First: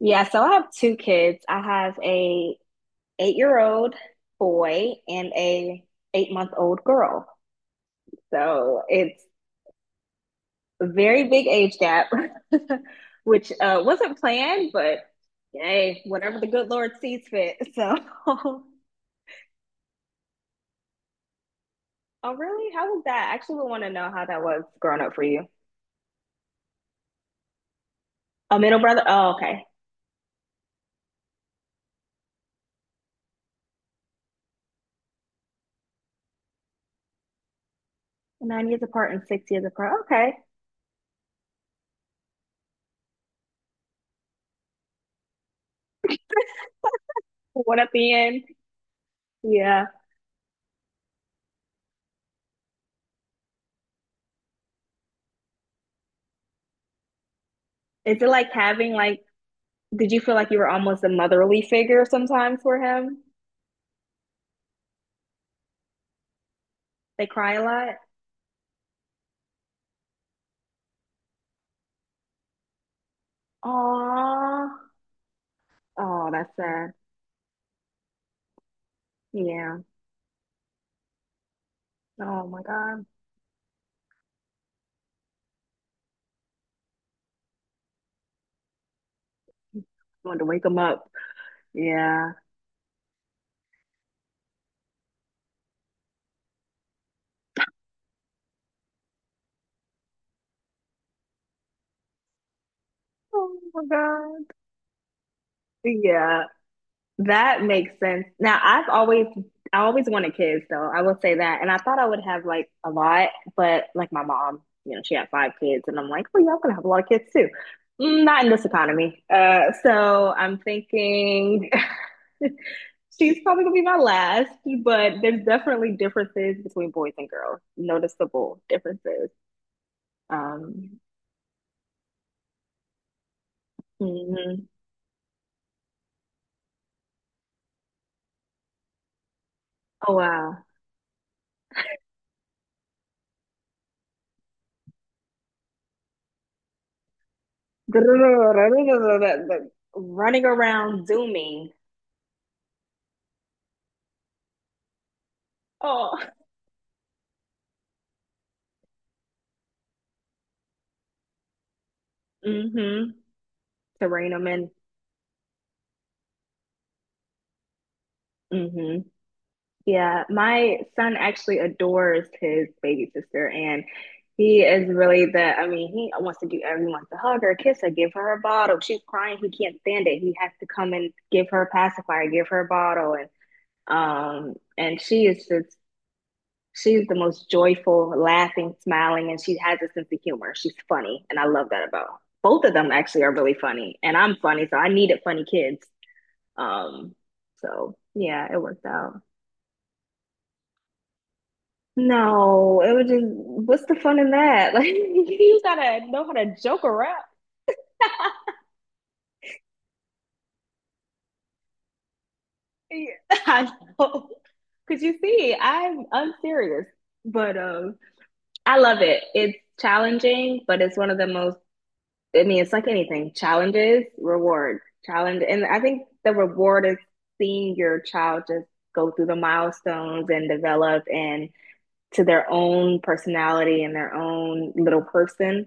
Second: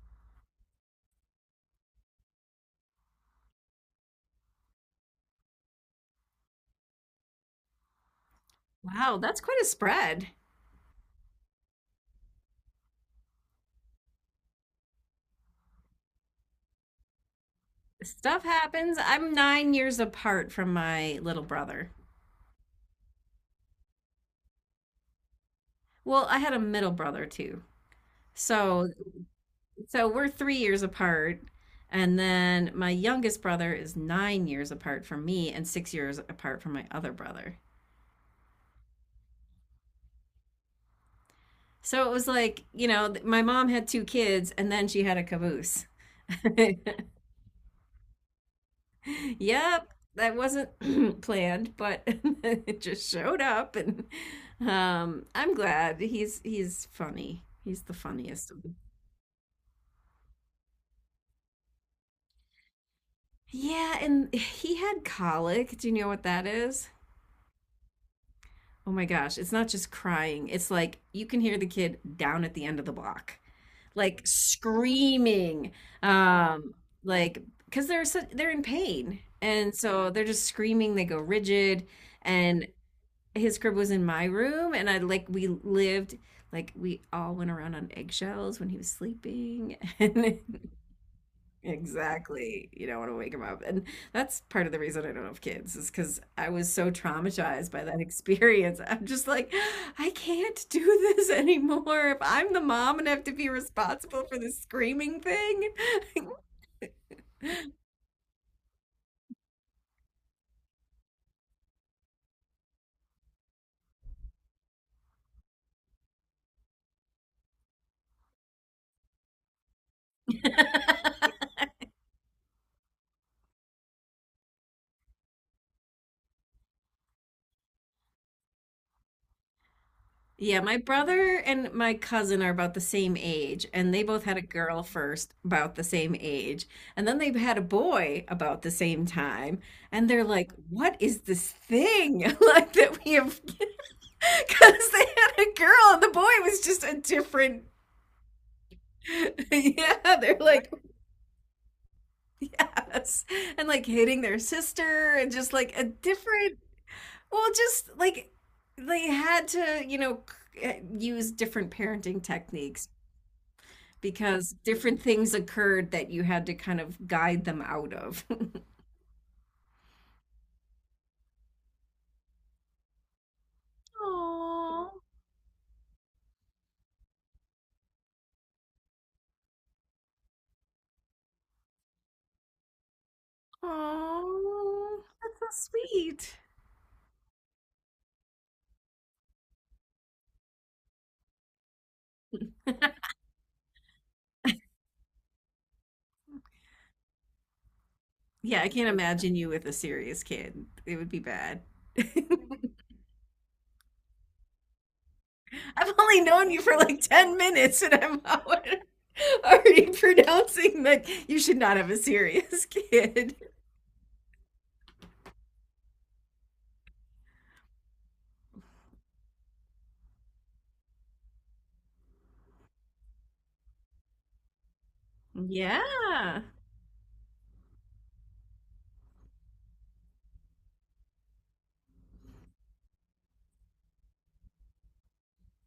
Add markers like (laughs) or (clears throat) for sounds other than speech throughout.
Yeah, so I have two kids. I have a eight-year-old boy and a eight-month-old girl. So Wow, it's that's quite a spread. a very big age gap, (laughs) which wasn't planned, but hey, whatever the good Lord sees fit. So, (laughs) Stuff oh happens. I'm 9 years apart from my little brother. really? How was that? I actually would want to know how that was growing up for you. Well, I had a middle brother too. A middle So, brother? Oh, okay. so we're 3 years apart. And then my youngest brother is 9 years apart from me and 6 years apart from my other brother. 9 years apart and 6 years apart. Okay. So it was like, you know, my mom had two kids and then she had a caboose. (laughs) What at the end? (laughs) Yeah. Yep, that wasn't (clears throat) planned, but (laughs) it just showed up, and I'm glad he's funny. He's the Is it like funniest of them. having like did you feel like you were almost a motherly figure sometimes for him? Yeah, and he had colic. Do you know what that is? They cry a lot. Oh my gosh, it's not just crying. It's like you can hear the kid down at the end of the block, like Aw. screaming, Oh, that's um, sad. like because they're so, they're in pain, and Yeah. so they're just screaming. They go rigid, Oh my and God. his crib was in my room and I we lived like we all went around on eggshells when he was sleeping (laughs) I wanted and to wake him up. Yeah. exactly you don't want to wake him up and that's part of the reason I don't have kids is because I was so traumatized by that (laughs) experience. I'm just like I can't do (laughs) this anymore if I'm the mom and have to be Oh my responsible for God. this screaming thing. Yeah. (laughs) That makes sense. Now, I've always I always wanted kids though. I will say that. And I thought I would have like a lot, but like my mom, you know, she had five kids and I'm like, well, y'all gonna have a lot of kids too. Not in this economy. So I'm thinking (laughs) she's probably gonna be my last, but there's definitely differences between boys and girls. Noticeable differences. Yeah, my Um, brother and my cousin are about the same age, and they both had a mhm. girl first about the same age, and then they had a boy about the same time, and Oh they're like, wow. "What is this thing (laughs) like that we have?" (laughs) Because they had a girl, and the boy was just a different. (laughs) (laughs) Yeah, they're Running like, around zooming. yes, and like hitting their sister, and just like a Oh. different. Well, just like they had to, you know, use different parenting techniques Mm-hmm. To rein them because in. different things occurred that you had to kind of guide them out of. (laughs) Mm-hmm. Yeah, my son actually adores his baby sister, and he is Oh, really the. I mean, he wants to do everything. He wants to hug her, kiss her, give her a bottle. She's crying. He can't stand it. He has to come and give her a pacifier, give her a bottle, and oh, she that's is so just. sweet. She's the most joyful, laughing, smiling, and she has a sense of humor. She's funny, and I love that about both of them. Actually, are really funny, and I'm funny, so I needed funny kids. Um, so yeah, it Yeah, I worked can't out. imagine you with a serious kid. It would be bad. (laughs) I've No, it was just what's the fun in that? Like (laughs) you gotta only know how known to you for joke like around. (laughs) 10 minutes and I'm already (laughs) already pronouncing that you should not have a serious (laughs) Yeah, kid. I know. Cause you see, I'm unserious, but I love it. It's challenging, but it's one of the most. I mean, it's like anything: challenges, reward, challenge, and I think the Yeah. reward is seeing your child just go through the milestones and develop and to their own personality and their own little person.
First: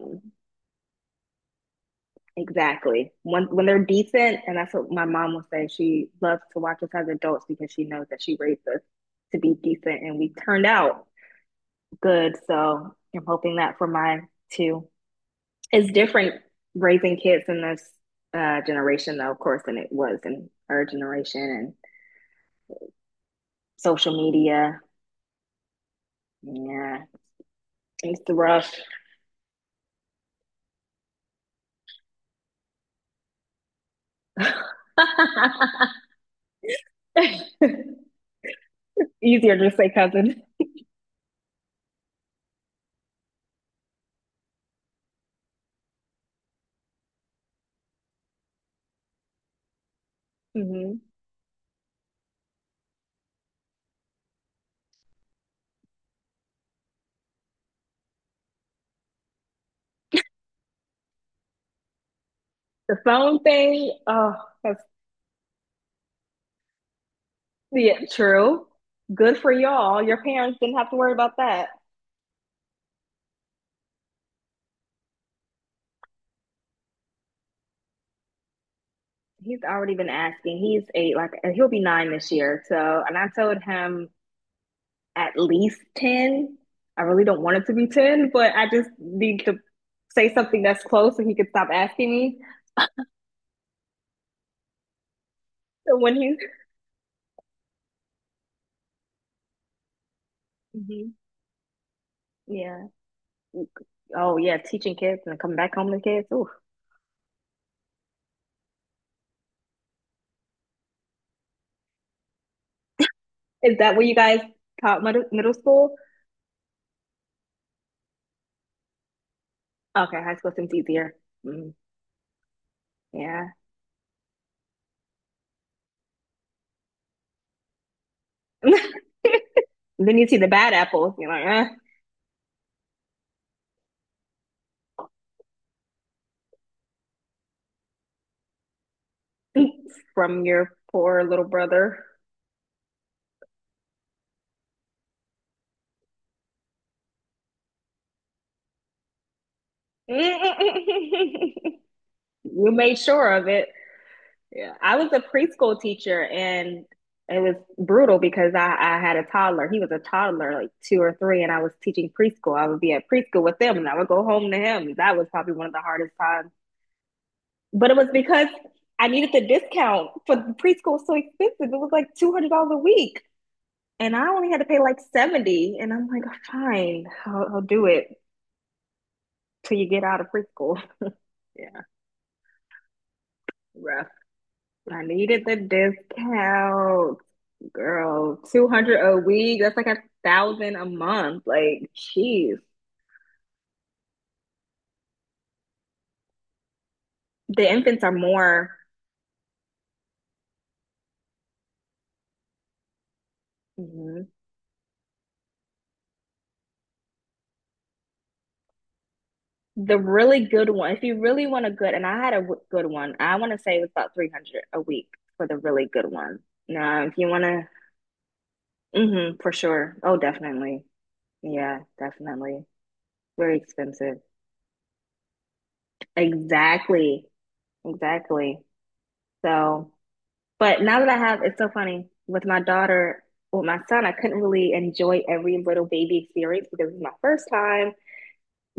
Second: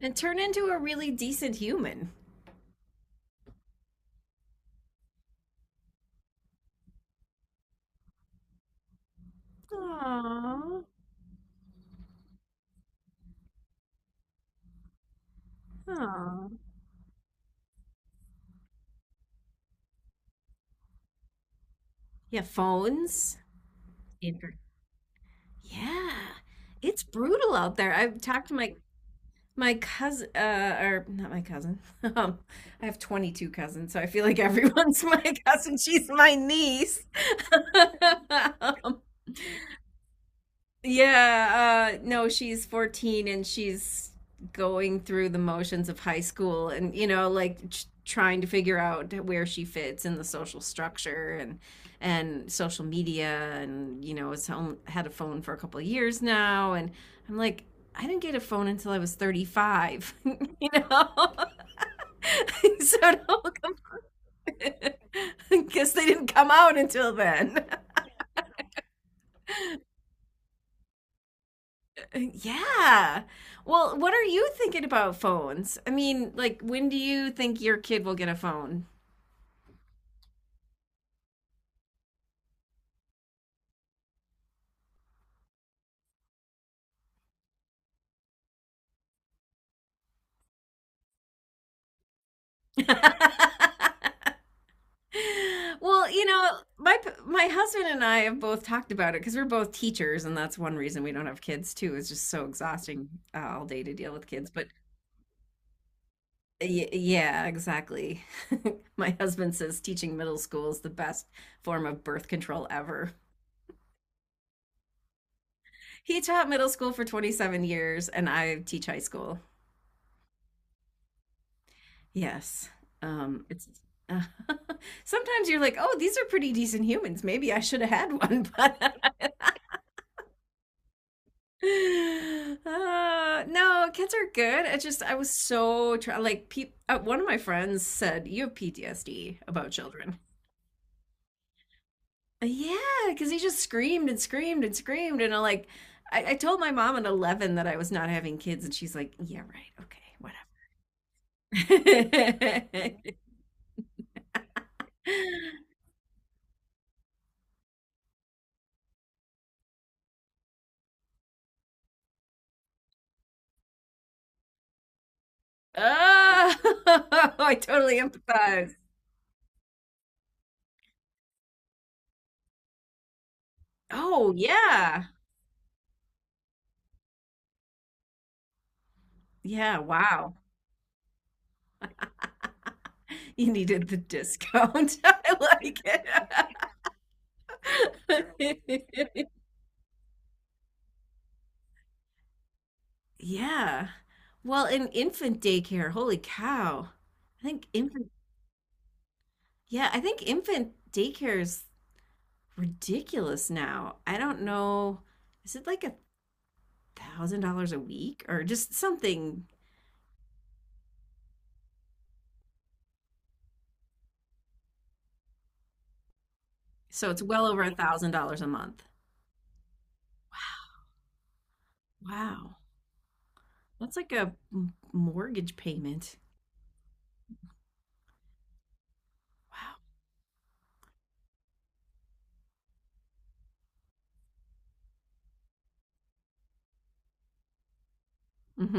And turn into a really decent human. exactly. When they're decent, and that's what my mom will say. She loves to watch us as adults because she knows that she raised us to be decent, and we turned Aww. out good. So I'm hoping that for mine too. It's different Aww. raising kids in this generation, though, of course, than it was in our generation and Yeah, phones. social media. Yeah, it's Yeah, brutal out there. I've it's talked to rough. my my cousin, or not my cousin. (laughs) Um, I have 22 cousins, so I feel like everyone's (laughs) my cousin. She's my niece. (laughs) (laughs) Um, Easier to just say cousin. yeah, no, she's 14 and she's going through the motions of high school and you know like trying to figure out where she fits in the social Hmm. structure and social media and you know had a phone for a couple of years now and I'm like I didn't get a phone until I was 35, (laughs) you know. (laughs) The So phone don't thing, oh, that's (laughs) because they didn't come out until then. yeah, (laughs) true. Good for y'all. Your parents didn't have to worry about that. Yeah. Well, what are you thinking about phones? I mean, like, when do you think your kid will get a phone? He's already been asking. He's eight, like he'll be nine this year. So, and I told him at least 10. I really don't want it to be 10, but I just need to say something that's close so he could stop asking me. (laughs) So Well, when you he, know, my husband and I have both talked about it because we're both teachers, and that's one reason we mhm, don't have kids too. It's just so yeah. exhausting all day to deal with Oh, kids. yeah, But teaching kids and coming back home to kids. Ooh. y yeah, exactly. (laughs) My husband says teaching middle school is the best form of birth control ever. Is that where you guys taught middle, middle school? He taught middle school for 27 years, and I teach high school. Okay, high school seems easier. Mm, Yes. Yeah. It's uh, (laughs) sometimes you're like, oh, these are pretty decent humans. Maybe I should have had one, (laughs) (laughs) but And then you see the bad apples, you're like, no, kids are good. I was so like, peop one of my friends said you have PTSD eh, about (laughs) children. from your poor little brother. Yeah, because he just screamed and screamed and screamed, and I'm like, I told my mom at 11 that I was not having kids, and she's like, yeah, right, okay, (laughs) You made whatever. sure of it. Yeah. I was a (laughs) preschool teacher and it was brutal because I had a toddler. He was a toddler, like two or three, and I was teaching preschool. I would be at preschool with them and I would go home to him. That was probably one of the hardest times. Oh, (laughs) I But it totally was because empathize. I needed the discount for preschool so expensive. It was like $200 a week. And I Oh, only had to pay like yeah. 70. And I'm like, fine, I'll do it till Yeah, you get out of wow. preschool. (laughs) Yeah, You needed the rough. discount. (laughs) I I needed the like discount, girl. 200 a it. (laughs) week. That's like a thousand a month. Like, jeez. Yeah. Well, in infant daycare, holy cow. I think The infants infant, are more yeah, I think infant daycare is ridiculous now. I mhm. don't know. Is it like $1,000 a week or just something? The really good one. If you really want a good, and I had a good one, I want to say it was about 300 a week for the really good one. Now, So if it's you want well over to, $1,000 a month. hmm, for sure. Oh, definitely. Yeah, Wow. definitely. Very That's like expensive. a mortgage payment. Exactly. Exactly. Wow. So, but now that I have, it's so funny with my daughter, with my son, I couldn't really enjoy every little baby experience because it was my first time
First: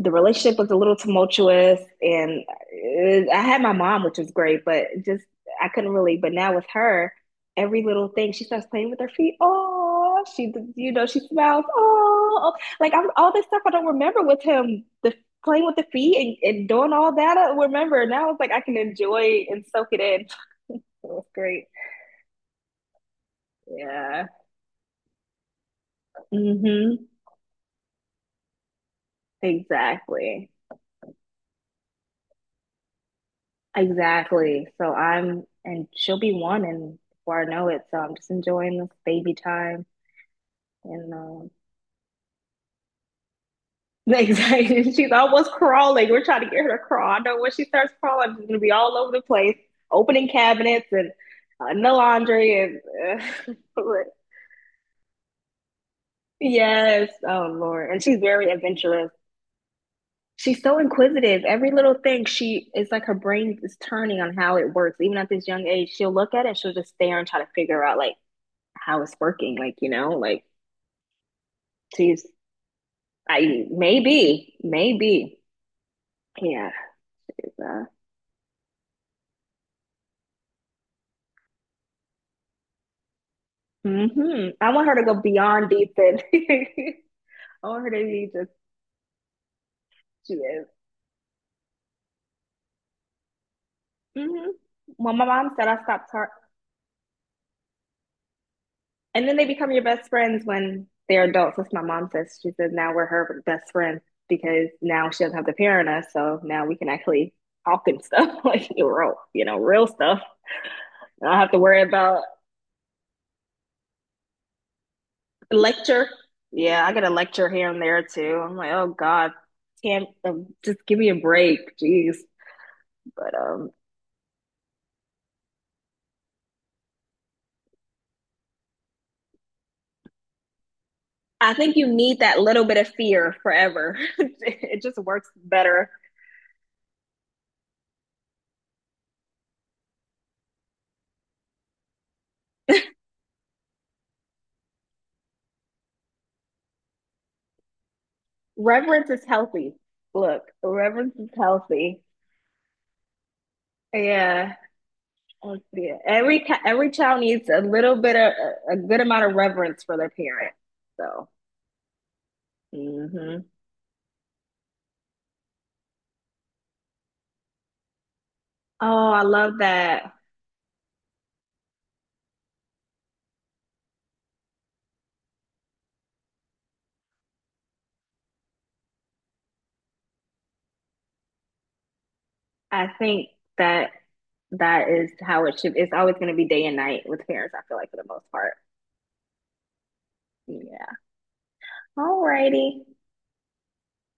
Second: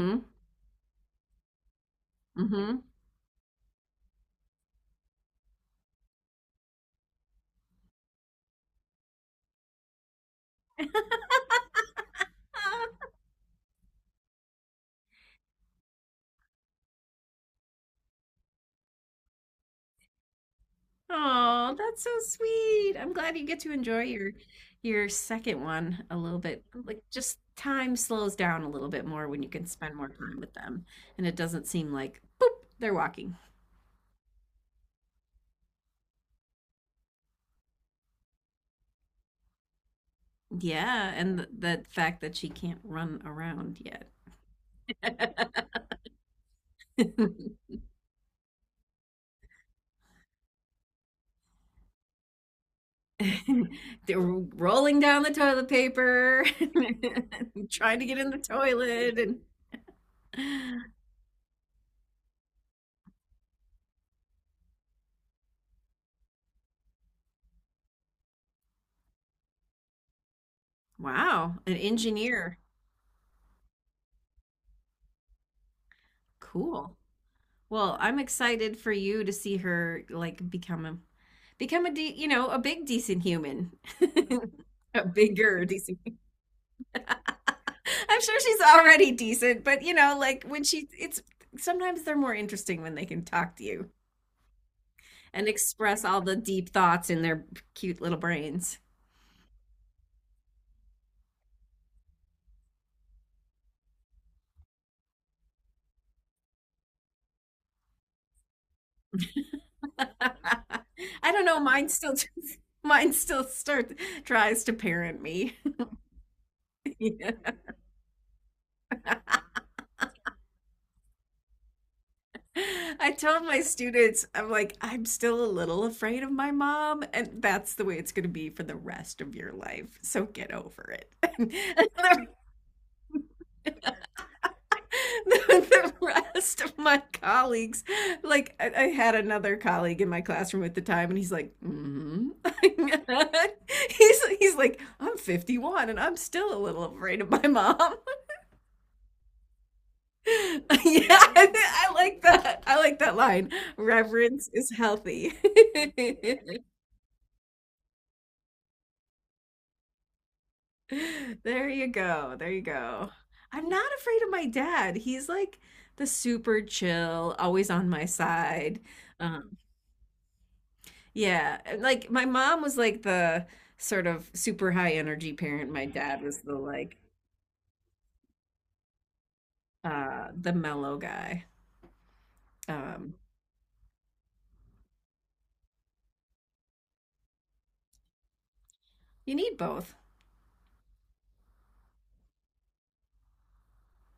the relationship was a little tumultuous and Mm-hmm. it, I had my mom, which was great, but just I couldn't really. But now with her, every little thing, she starts playing with her feet. Oh, she, you know, she smiles. Oh, like I'm, all this stuff I don't remember with him, the playing with the feet and doing all that. I remember now it's like I can enjoy and soak it in. (laughs) It was great. Oh, that's so sweet. I'm glad you get to enjoy Yeah. Your second one a little bit. Like Mm-hmm. just time slows down a little bit more when you can spend more time Exactly. with them and it doesn't seem like boop, they're walking. Exactly. So I'm, and she'll be one, and before I know it, so I'm just enjoying this baby time. Yeah, And and th the fact that she can't run around (laughs) yet. exactly, she's almost (laughs) crawling. We're trying to get her to crawl. I know when she starts crawling, she's gonna be all over the place, opening cabinets and the laundry and. Uh, They're (laughs) rolling down the toilet paper, yes, oh (laughs) Lord. trying And to she's get in the very adventurous. toilet and She's so inquisitive. Every little thing, she it's like her brain is turning on how it works. Even at this young age, she'll look at it, she'll just stare and try to figure out like how it's working. Like, you know, like, wow, an geez, engineer. I maybe, maybe. Yeah. Cool. it's, uh, Well, I'm excited for you to see her like become a you know a big decent human. (laughs) hmm, I want her to A go bigger beyond decent. defense. (laughs) I want her to I'm be sure just, she's already decent, but you know, she like when is. she, it's sometimes they're more interesting when they can talk to you Hmm. Well, my and mom said I express stopped all her. the deep thoughts in their cute little brains. And then they become your best friends when they're adults. That's what my mom says. She says now we're her best friend because now she doesn't have to parent us. So now we can actually talk and stuff (laughs) like real, you know, real (laughs) stuff. I I don't don't have to know, worry about (laughs) mine still start tries to parent me. lecture. Yeah, I (laughs) get a lecture Yeah. here and there too. I'm like, oh God, can't just give me a break, jeez. I But told my students, I'm like, I'm still a little afraid of my mom, and that's the way it's going to be for the rest of your life. So get over I think you need it. that (laughs) little bit of fear forever. (laughs) It And just works the, better. the, the rest of my colleagues, like, I had another colleague in my classroom at the time, and he's like, mm-hmm. (laughs) He's like, I'm 51, and I'm still a little afraid of my mom. (laughs) Reverence is healthy. Look, Yeah, reverence is I healthy. like that. I like that line. Reverence Yeah. is healthy. Let's see it. Every (laughs) every child needs a little bit of a good amount of reverence for their parent. So, (laughs) There you go. There you go. hmm, I'm not afraid of my dad. He's like the super chill, always on my side. oh, I Um, love that. yeah, and, like my mom was like the sort of super high energy parent. My dad was the like the mellow guy. I Um, think that that is how it should. It's always going to be day and night with parents, I feel like, for the most part. you need both. Yeah. Alrighty.